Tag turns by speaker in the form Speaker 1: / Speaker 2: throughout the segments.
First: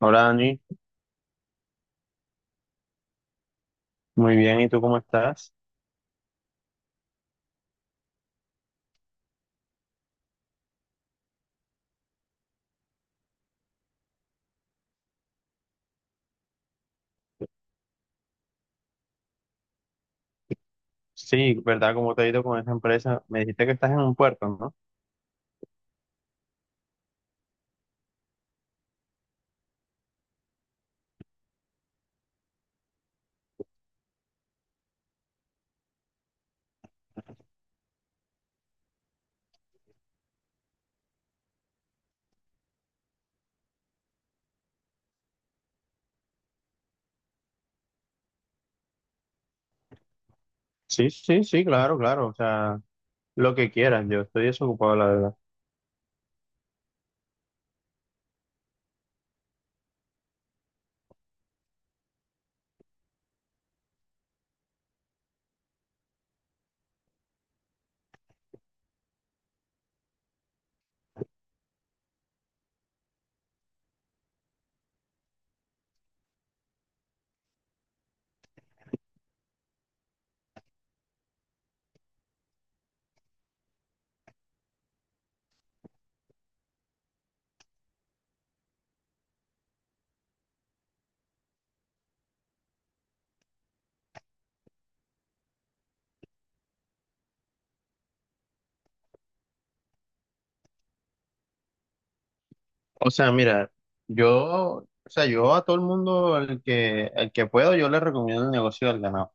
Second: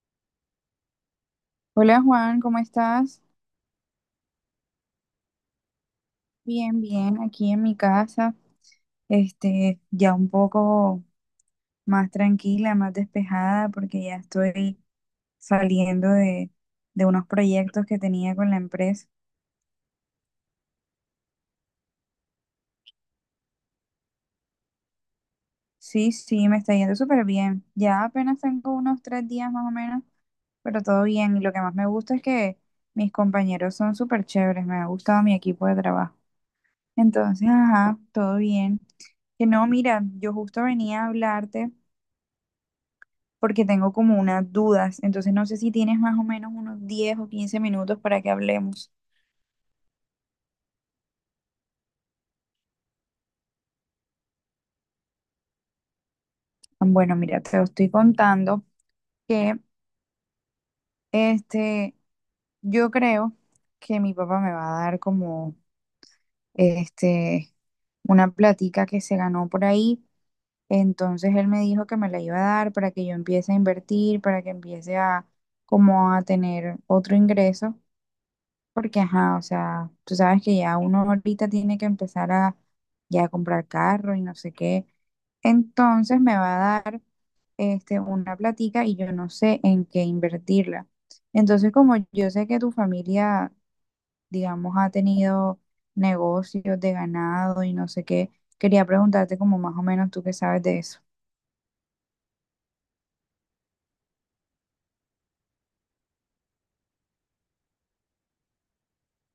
Speaker 1: Hola Dani,
Speaker 2: Hola Juan, ¿cómo estás?
Speaker 1: muy bien, ¿y tú cómo estás?
Speaker 2: Bien, bien, aquí en mi casa, ya un poco más tranquila, más despejada, porque ya estoy saliendo de unos proyectos que tenía con la empresa.
Speaker 1: Sí, ¿verdad? ¿Cómo te ha ido con esa empresa? Me dijiste que estás en un puerto, ¿no?
Speaker 2: Sí, sí, me está yendo súper bien. Ya apenas tengo unos 3 días más o menos, pero todo bien. Y lo que más me gusta es que mis compañeros son súper chéveres, me ha gustado mi equipo de trabajo. Entonces, ajá, todo bien. Que no, mira, yo justo venía a hablarte porque tengo como unas dudas. Entonces no sé si tienes más o menos unos 10 o 15 minutos para que hablemos.
Speaker 1: Sí, sí, sí, claro, claro, o sea, lo que quieras, yo estoy desocupado, la verdad.
Speaker 2: Ah, bueno, mira, te lo estoy contando que este, yo creo que mi papá me va a dar como este, una platica que se ganó por ahí. Entonces él me dijo que me la iba a dar para que yo empiece a invertir, para que empiece a como a tener otro ingreso. Porque, ajá, o sea, tú sabes que ya uno ahorita tiene que empezar a ya comprar carro y no sé qué. Entonces me va a dar una platica y yo no sé en qué invertirla. Entonces, como yo sé que tu familia, digamos, ha tenido negocios de ganado y no sé qué, quería preguntarte como más o menos tú qué sabes de eso.
Speaker 1: O sea, mira, yo, o sea, yo a todo el mundo, el que puedo, yo le recomiendo el negocio del ganado,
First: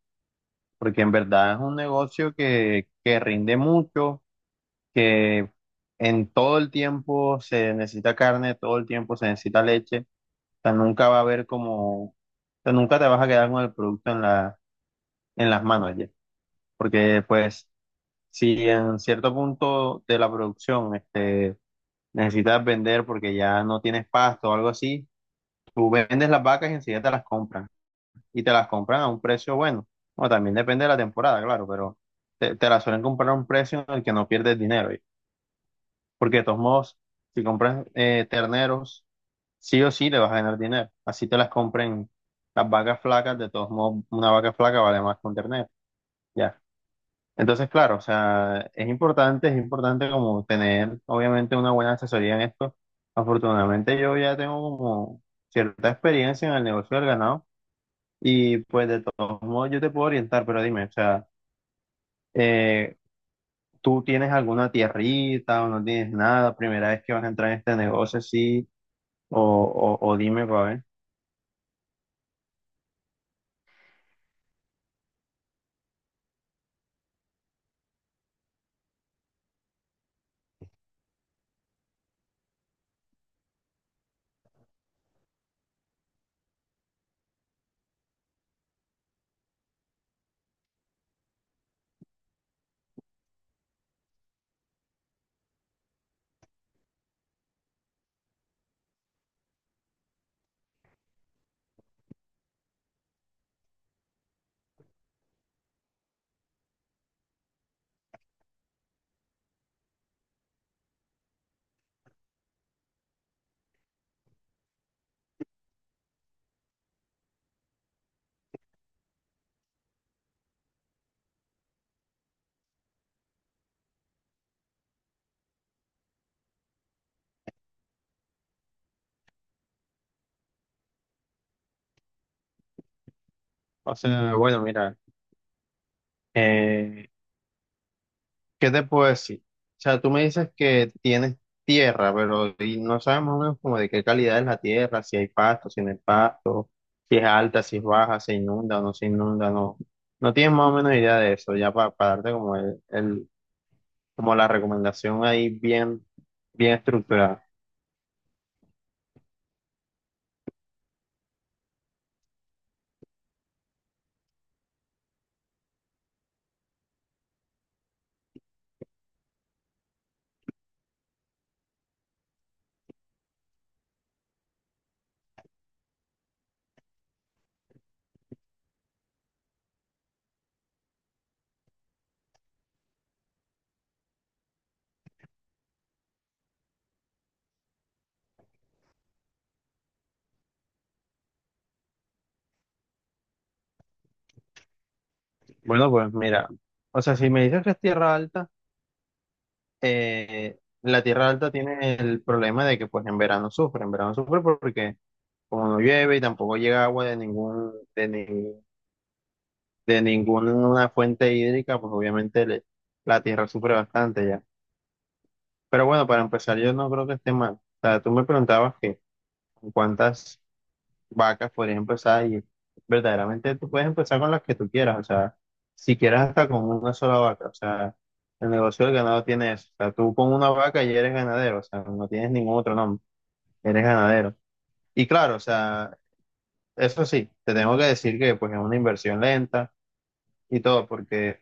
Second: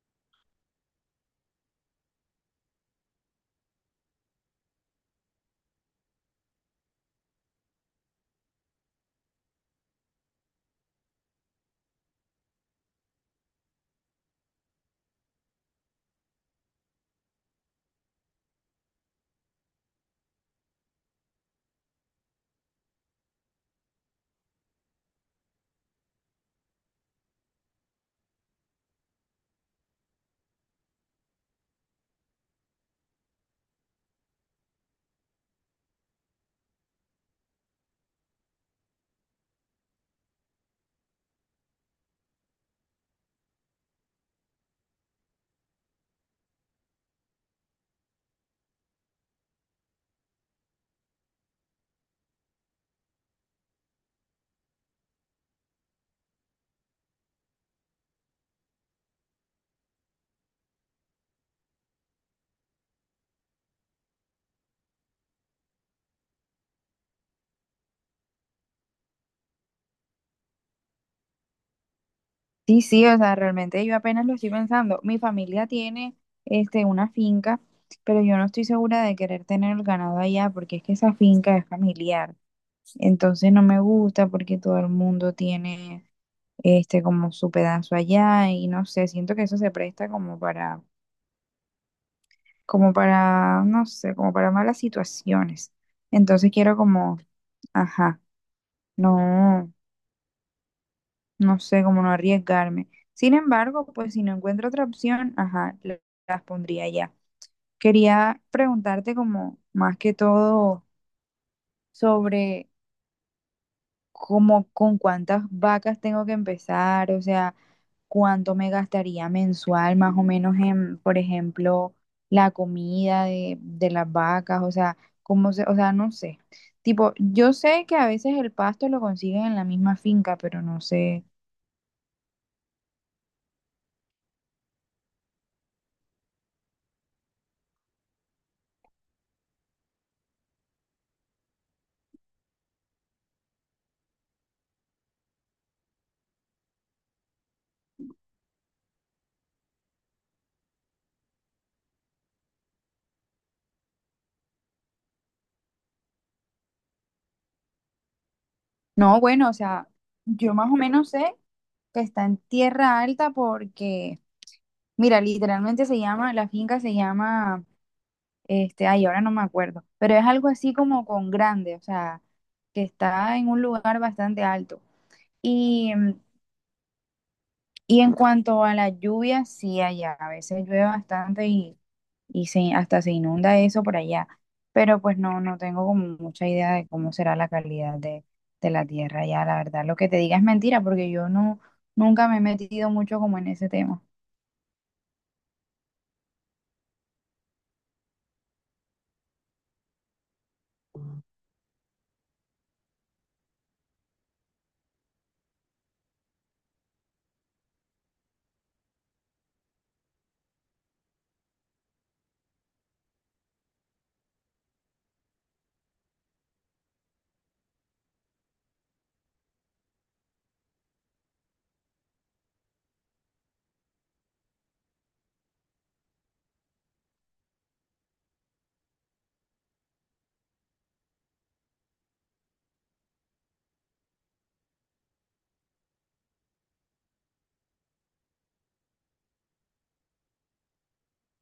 Speaker 1: porque en verdad es un negocio que rinde mucho, que en todo el tiempo se necesita carne, todo el tiempo se necesita leche. Nunca va a haber como, o sea, nunca te vas a quedar con el producto en las manos ya. Porque pues, si en cierto punto de la producción necesitas vender porque ya no tienes pasto o algo así, tú vendes las vacas y enseguida te las compran. Y te las compran a un precio bueno. O también depende de la temporada, claro, pero te las suelen comprar a un precio en el que no pierdes dinero, ya. Porque de todos modos, si compras terneros, sí o sí le vas a ganar dinero. Así te las compren las vacas flacas, de todos modos, una vaca flaca vale más que un ternero. Ya. Entonces, claro, o sea, es importante como tener, obviamente, una buena asesoría en esto. Afortunadamente, yo ya tengo como cierta experiencia en el negocio del ganado y pues de todos modos yo te puedo orientar, pero dime, o sea, eh, ¿tú tienes alguna tierrita o no tienes nada? ¿Primera vez que vas a entrar en este negocio, sí? O dime para ver.
Speaker 2: Sí, sí, o sea, realmente yo apenas lo estoy pensando. Mi familia tiene una finca, pero yo no estoy segura de querer tener el ganado allá porque es que esa finca es familiar. Entonces no me gusta porque todo el mundo tiene como su pedazo allá y no sé, siento que eso se presta como para como para no sé, como para malas situaciones. Entonces quiero como, ajá, no. No sé cómo no arriesgarme. Sin embargo, pues si no encuentro otra opción, ajá, las pondría ya. Quería preguntarte como más que todo sobre cómo con cuántas vacas tengo que empezar, o sea, cuánto me gastaría mensual más o menos en, por ejemplo, la comida de las vacas, o sea, cómo se, o sea, no sé. Tipo, yo sé que a veces el pasto lo consiguen en la misma finca, pero no sé.
Speaker 1: O sea, bueno, mira. Eh, ¿Qué te puedo decir? O sea, tú me dices que tienes tierra, pero y no sabes más o menos como de qué calidad es la tierra, si hay pasto, si no hay pasto, si es alta, si es baja, se inunda o no se inunda, no. No tienes más o menos idea de eso, ya para darte como como la recomendación ahí bien, bien estructurada.
Speaker 2: No, bueno, o sea, yo más o menos sé que está en tierra alta porque, mira, literalmente se llama, la finca se llama, ay, ahora no me acuerdo, pero es algo así como con grande, o sea, que está en un lugar bastante alto. Y, y en cuanto a la lluvia, sí, allá a veces llueve bastante y se, hasta se inunda eso por allá. Pero pues no, no tengo como mucha idea de cómo será la calidad de la tierra allá. La verdad, lo que te diga es mentira porque yo no, nunca me he metido mucho como en ese tema.
Speaker 1: Bueno, pues mira, o sea, si me dices que es tierra alta, la tierra alta tiene el problema de que pues en verano sufre porque como no llueve y tampoco llega agua de ningún, de ni- de ninguna fuente hídrica, pues obviamente la tierra sufre bastante ya. Pero bueno, para empezar, yo no creo que esté mal. O sea, tú me preguntabas que con cuántas vacas podrías empezar y verdaderamente tú puedes empezar con las que tú quieras, o sea, si quieres hasta con una sola vaca, o sea, el negocio del ganado tiene eso. O sea, tú con una vaca ya eres ganadero, o sea, no tienes ningún otro nombre, eres ganadero. Y claro, o sea, eso sí, te tengo que decir que pues es una inversión lenta y todo, porque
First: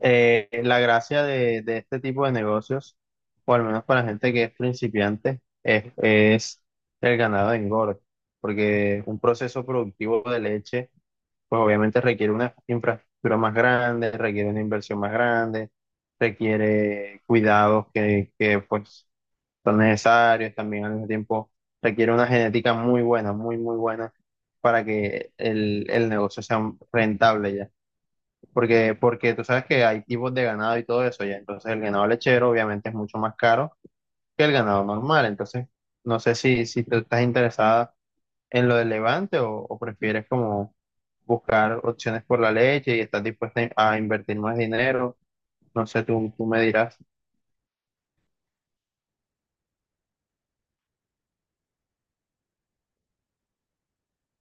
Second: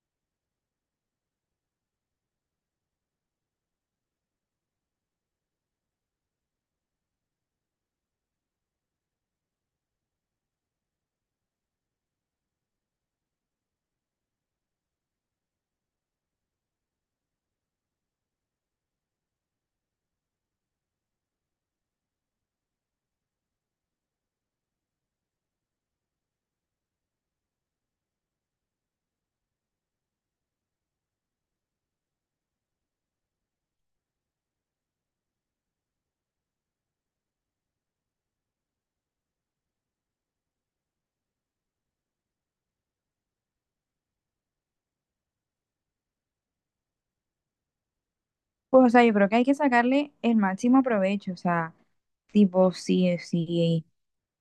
Speaker 1: la gracia de este tipo de negocios, o al menos para la gente que es principiante, es el ganado de engorde, porque un proceso productivo de leche, pues obviamente requiere una infraestructura más grande, requiere una inversión más grande, requiere cuidados que pues son necesarios, también al mismo tiempo requiere una genética muy buena, muy, muy buena para que el negocio sea rentable ya. Porque tú sabes que hay tipos de ganado y todo eso ya, entonces el ganado lechero obviamente es mucho más caro que el ganado normal, entonces no sé si tú estás interesada en lo del Levante o prefieres como buscar opciones por la leche y estás dispuesta a invertir más dinero, no sé, tú me dirás.
Speaker 2: Pues, o sea, yo creo que hay que sacarle el máximo provecho, o sea, tipo, sí, sí,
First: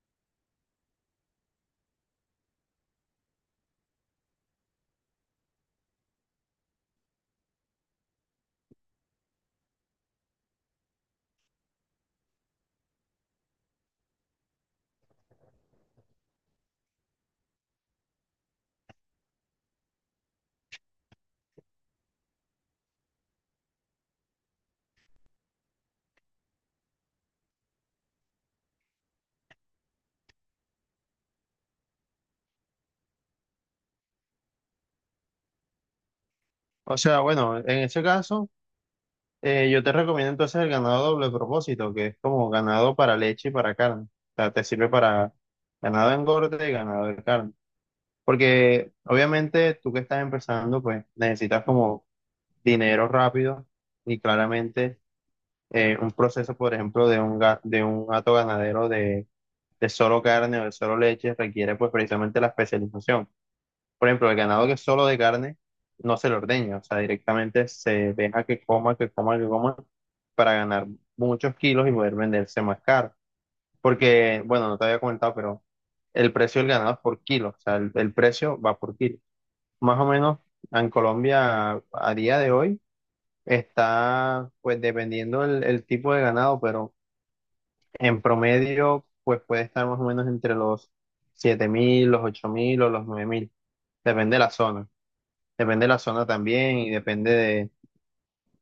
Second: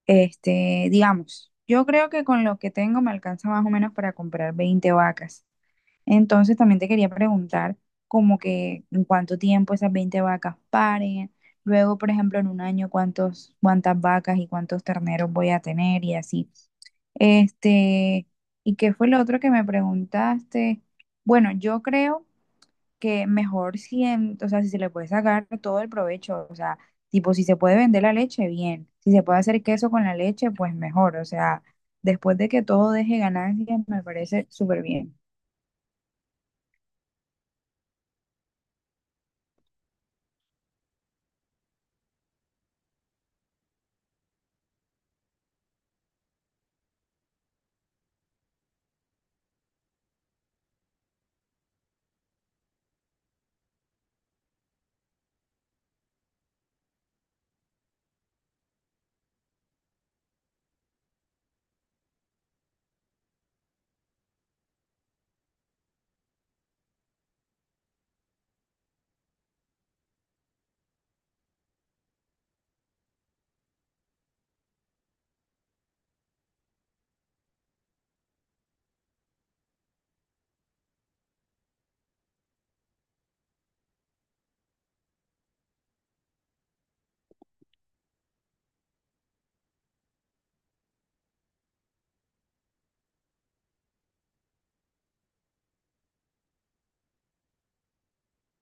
Speaker 2: digamos, yo creo que con lo que tengo me alcanza más o menos para comprar 20 vacas. Entonces también te quería preguntar como que en cuánto tiempo esas 20 vacas paren, luego, por ejemplo, en un año cuántos, cuántas vacas y cuántos terneros voy a tener y así. Este, ¿y qué fue lo otro que me preguntaste? Bueno, yo creo que mejor si, o sea, si se le puede sacar todo el provecho, o sea, tipo, si se puede vender la leche, bien, si se puede hacer queso con la leche, pues mejor, o sea, después de que todo deje ganancias, me parece súper bien.
Speaker 1: O sea, bueno, en ese caso. Yo te recomiendo entonces el ganado doble propósito, que es como ganado para leche y para carne. O sea, te sirve para ganado de engorde y ganado de carne. Porque obviamente tú que estás empezando, pues necesitas como dinero rápido y claramente un proceso, por ejemplo, de un hato ganadero de solo carne o de solo leche requiere pues precisamente la especialización. Por ejemplo, el ganado que es solo de carne no se le ordeña, o sea, directamente se deja que coma, que coma, que coma para ganar muchos kilos y poder venderse más caro. Porque, bueno, no te había comentado, pero el precio del ganado es por kilo, o sea, el precio va por kilo. Más o menos en Colombia a día de hoy está, pues dependiendo el tipo de ganado, pero en promedio, pues puede estar más o menos entre los 7.000, los 8.000 o los 9.000, depende de la zona. Depende de la zona también y depende de,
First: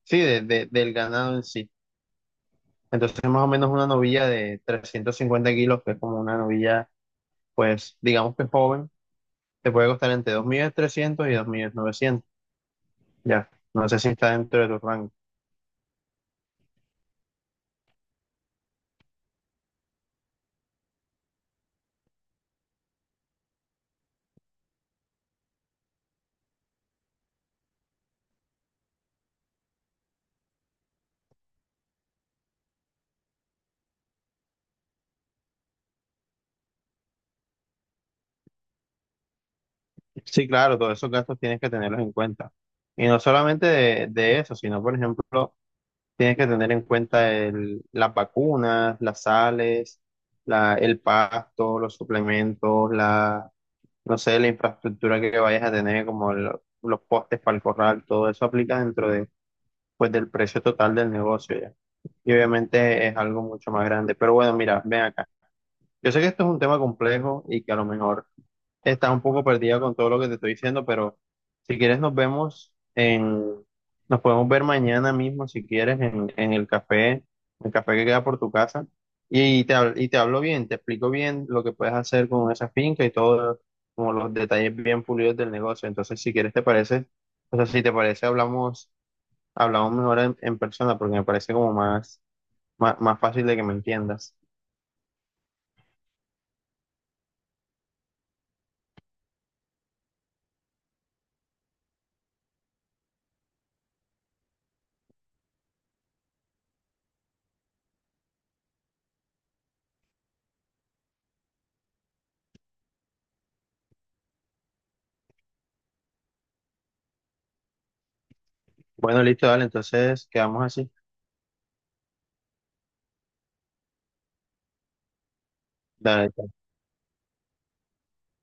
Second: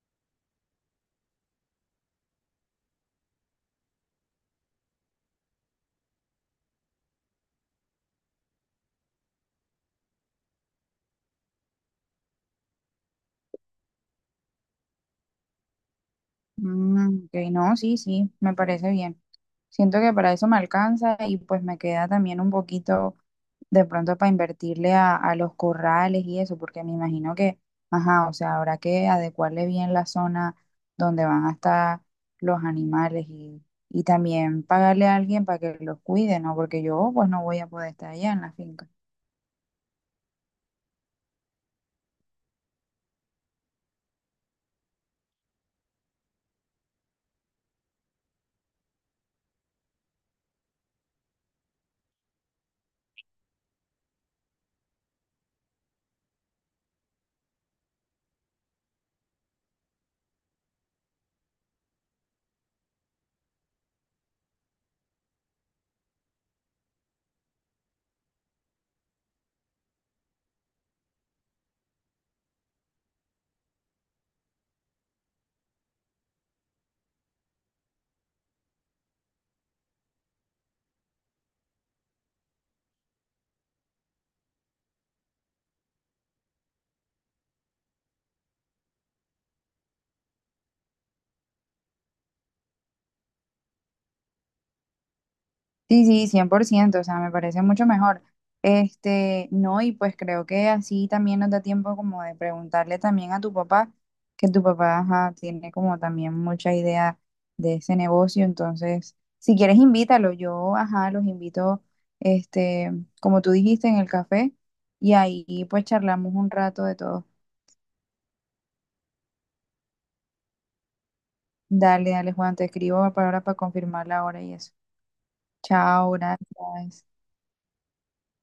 Speaker 1: sí, del ganado en sí. Entonces, más o menos una novilla de 350 kilos, que es como una novilla, pues, digamos que joven, te puede costar entre 2.300.000 y 2.900.000. Ya, no sé si está dentro de tu rango.
Speaker 2: Mm, ok, no, sí, sí, me parece bien. Siento que para eso me alcanza y pues me queda también un poquito de pronto para invertirle a los corrales y eso, porque me imagino que, ajá, o sea, habrá que adecuarle bien la zona donde van a estar los animales y también pagarle a alguien para que los cuide, ¿no? Porque yo pues no voy a poder estar allá en la finca.
Speaker 1: Sí, claro, todos esos gastos tienes que tenerlos en cuenta. Y no solamente de eso, sino, por ejemplo, tienes que tener en cuenta las vacunas, las sales, el pasto, los suplementos, la, no sé, la infraestructura que vayas a tener, como los postes para el corral, todo eso aplica dentro de, pues, del precio total del negocio ya. Y obviamente es algo mucho más grande. Pero bueno, mira, ven acá. Yo sé que esto es un tema complejo y que a lo mejor estás un poco perdida con todo lo que te estoy diciendo, pero si quieres nos vemos en, nos podemos ver mañana mismo si quieres en, el café que queda por tu casa y, y te hablo bien, te explico bien lo que puedes hacer con esa finca y todo, como los detalles bien pulidos del negocio. Entonces, si quieres te parece, o sea, si te parece hablamos, mejor en persona porque me parece como más, más, más fácil de que me entiendas.
Speaker 2: Sí, sí, 100%, o sea, me parece mucho mejor. No, y pues creo que así también nos da tiempo como de preguntarle también a tu papá, que tu papá, ajá, tiene como también mucha idea de ese negocio, entonces, si quieres invítalo, yo, ajá, los invito, este, como tú dijiste, en el café, y ahí pues charlamos un rato de todo.
Speaker 1: Bueno, listo, dale, entonces quedamos así.
Speaker 2: Dale, dale, Juan, te escribo para ahora para confirmar la hora y eso. Chao,
Speaker 1: Dale.
Speaker 2: gracias.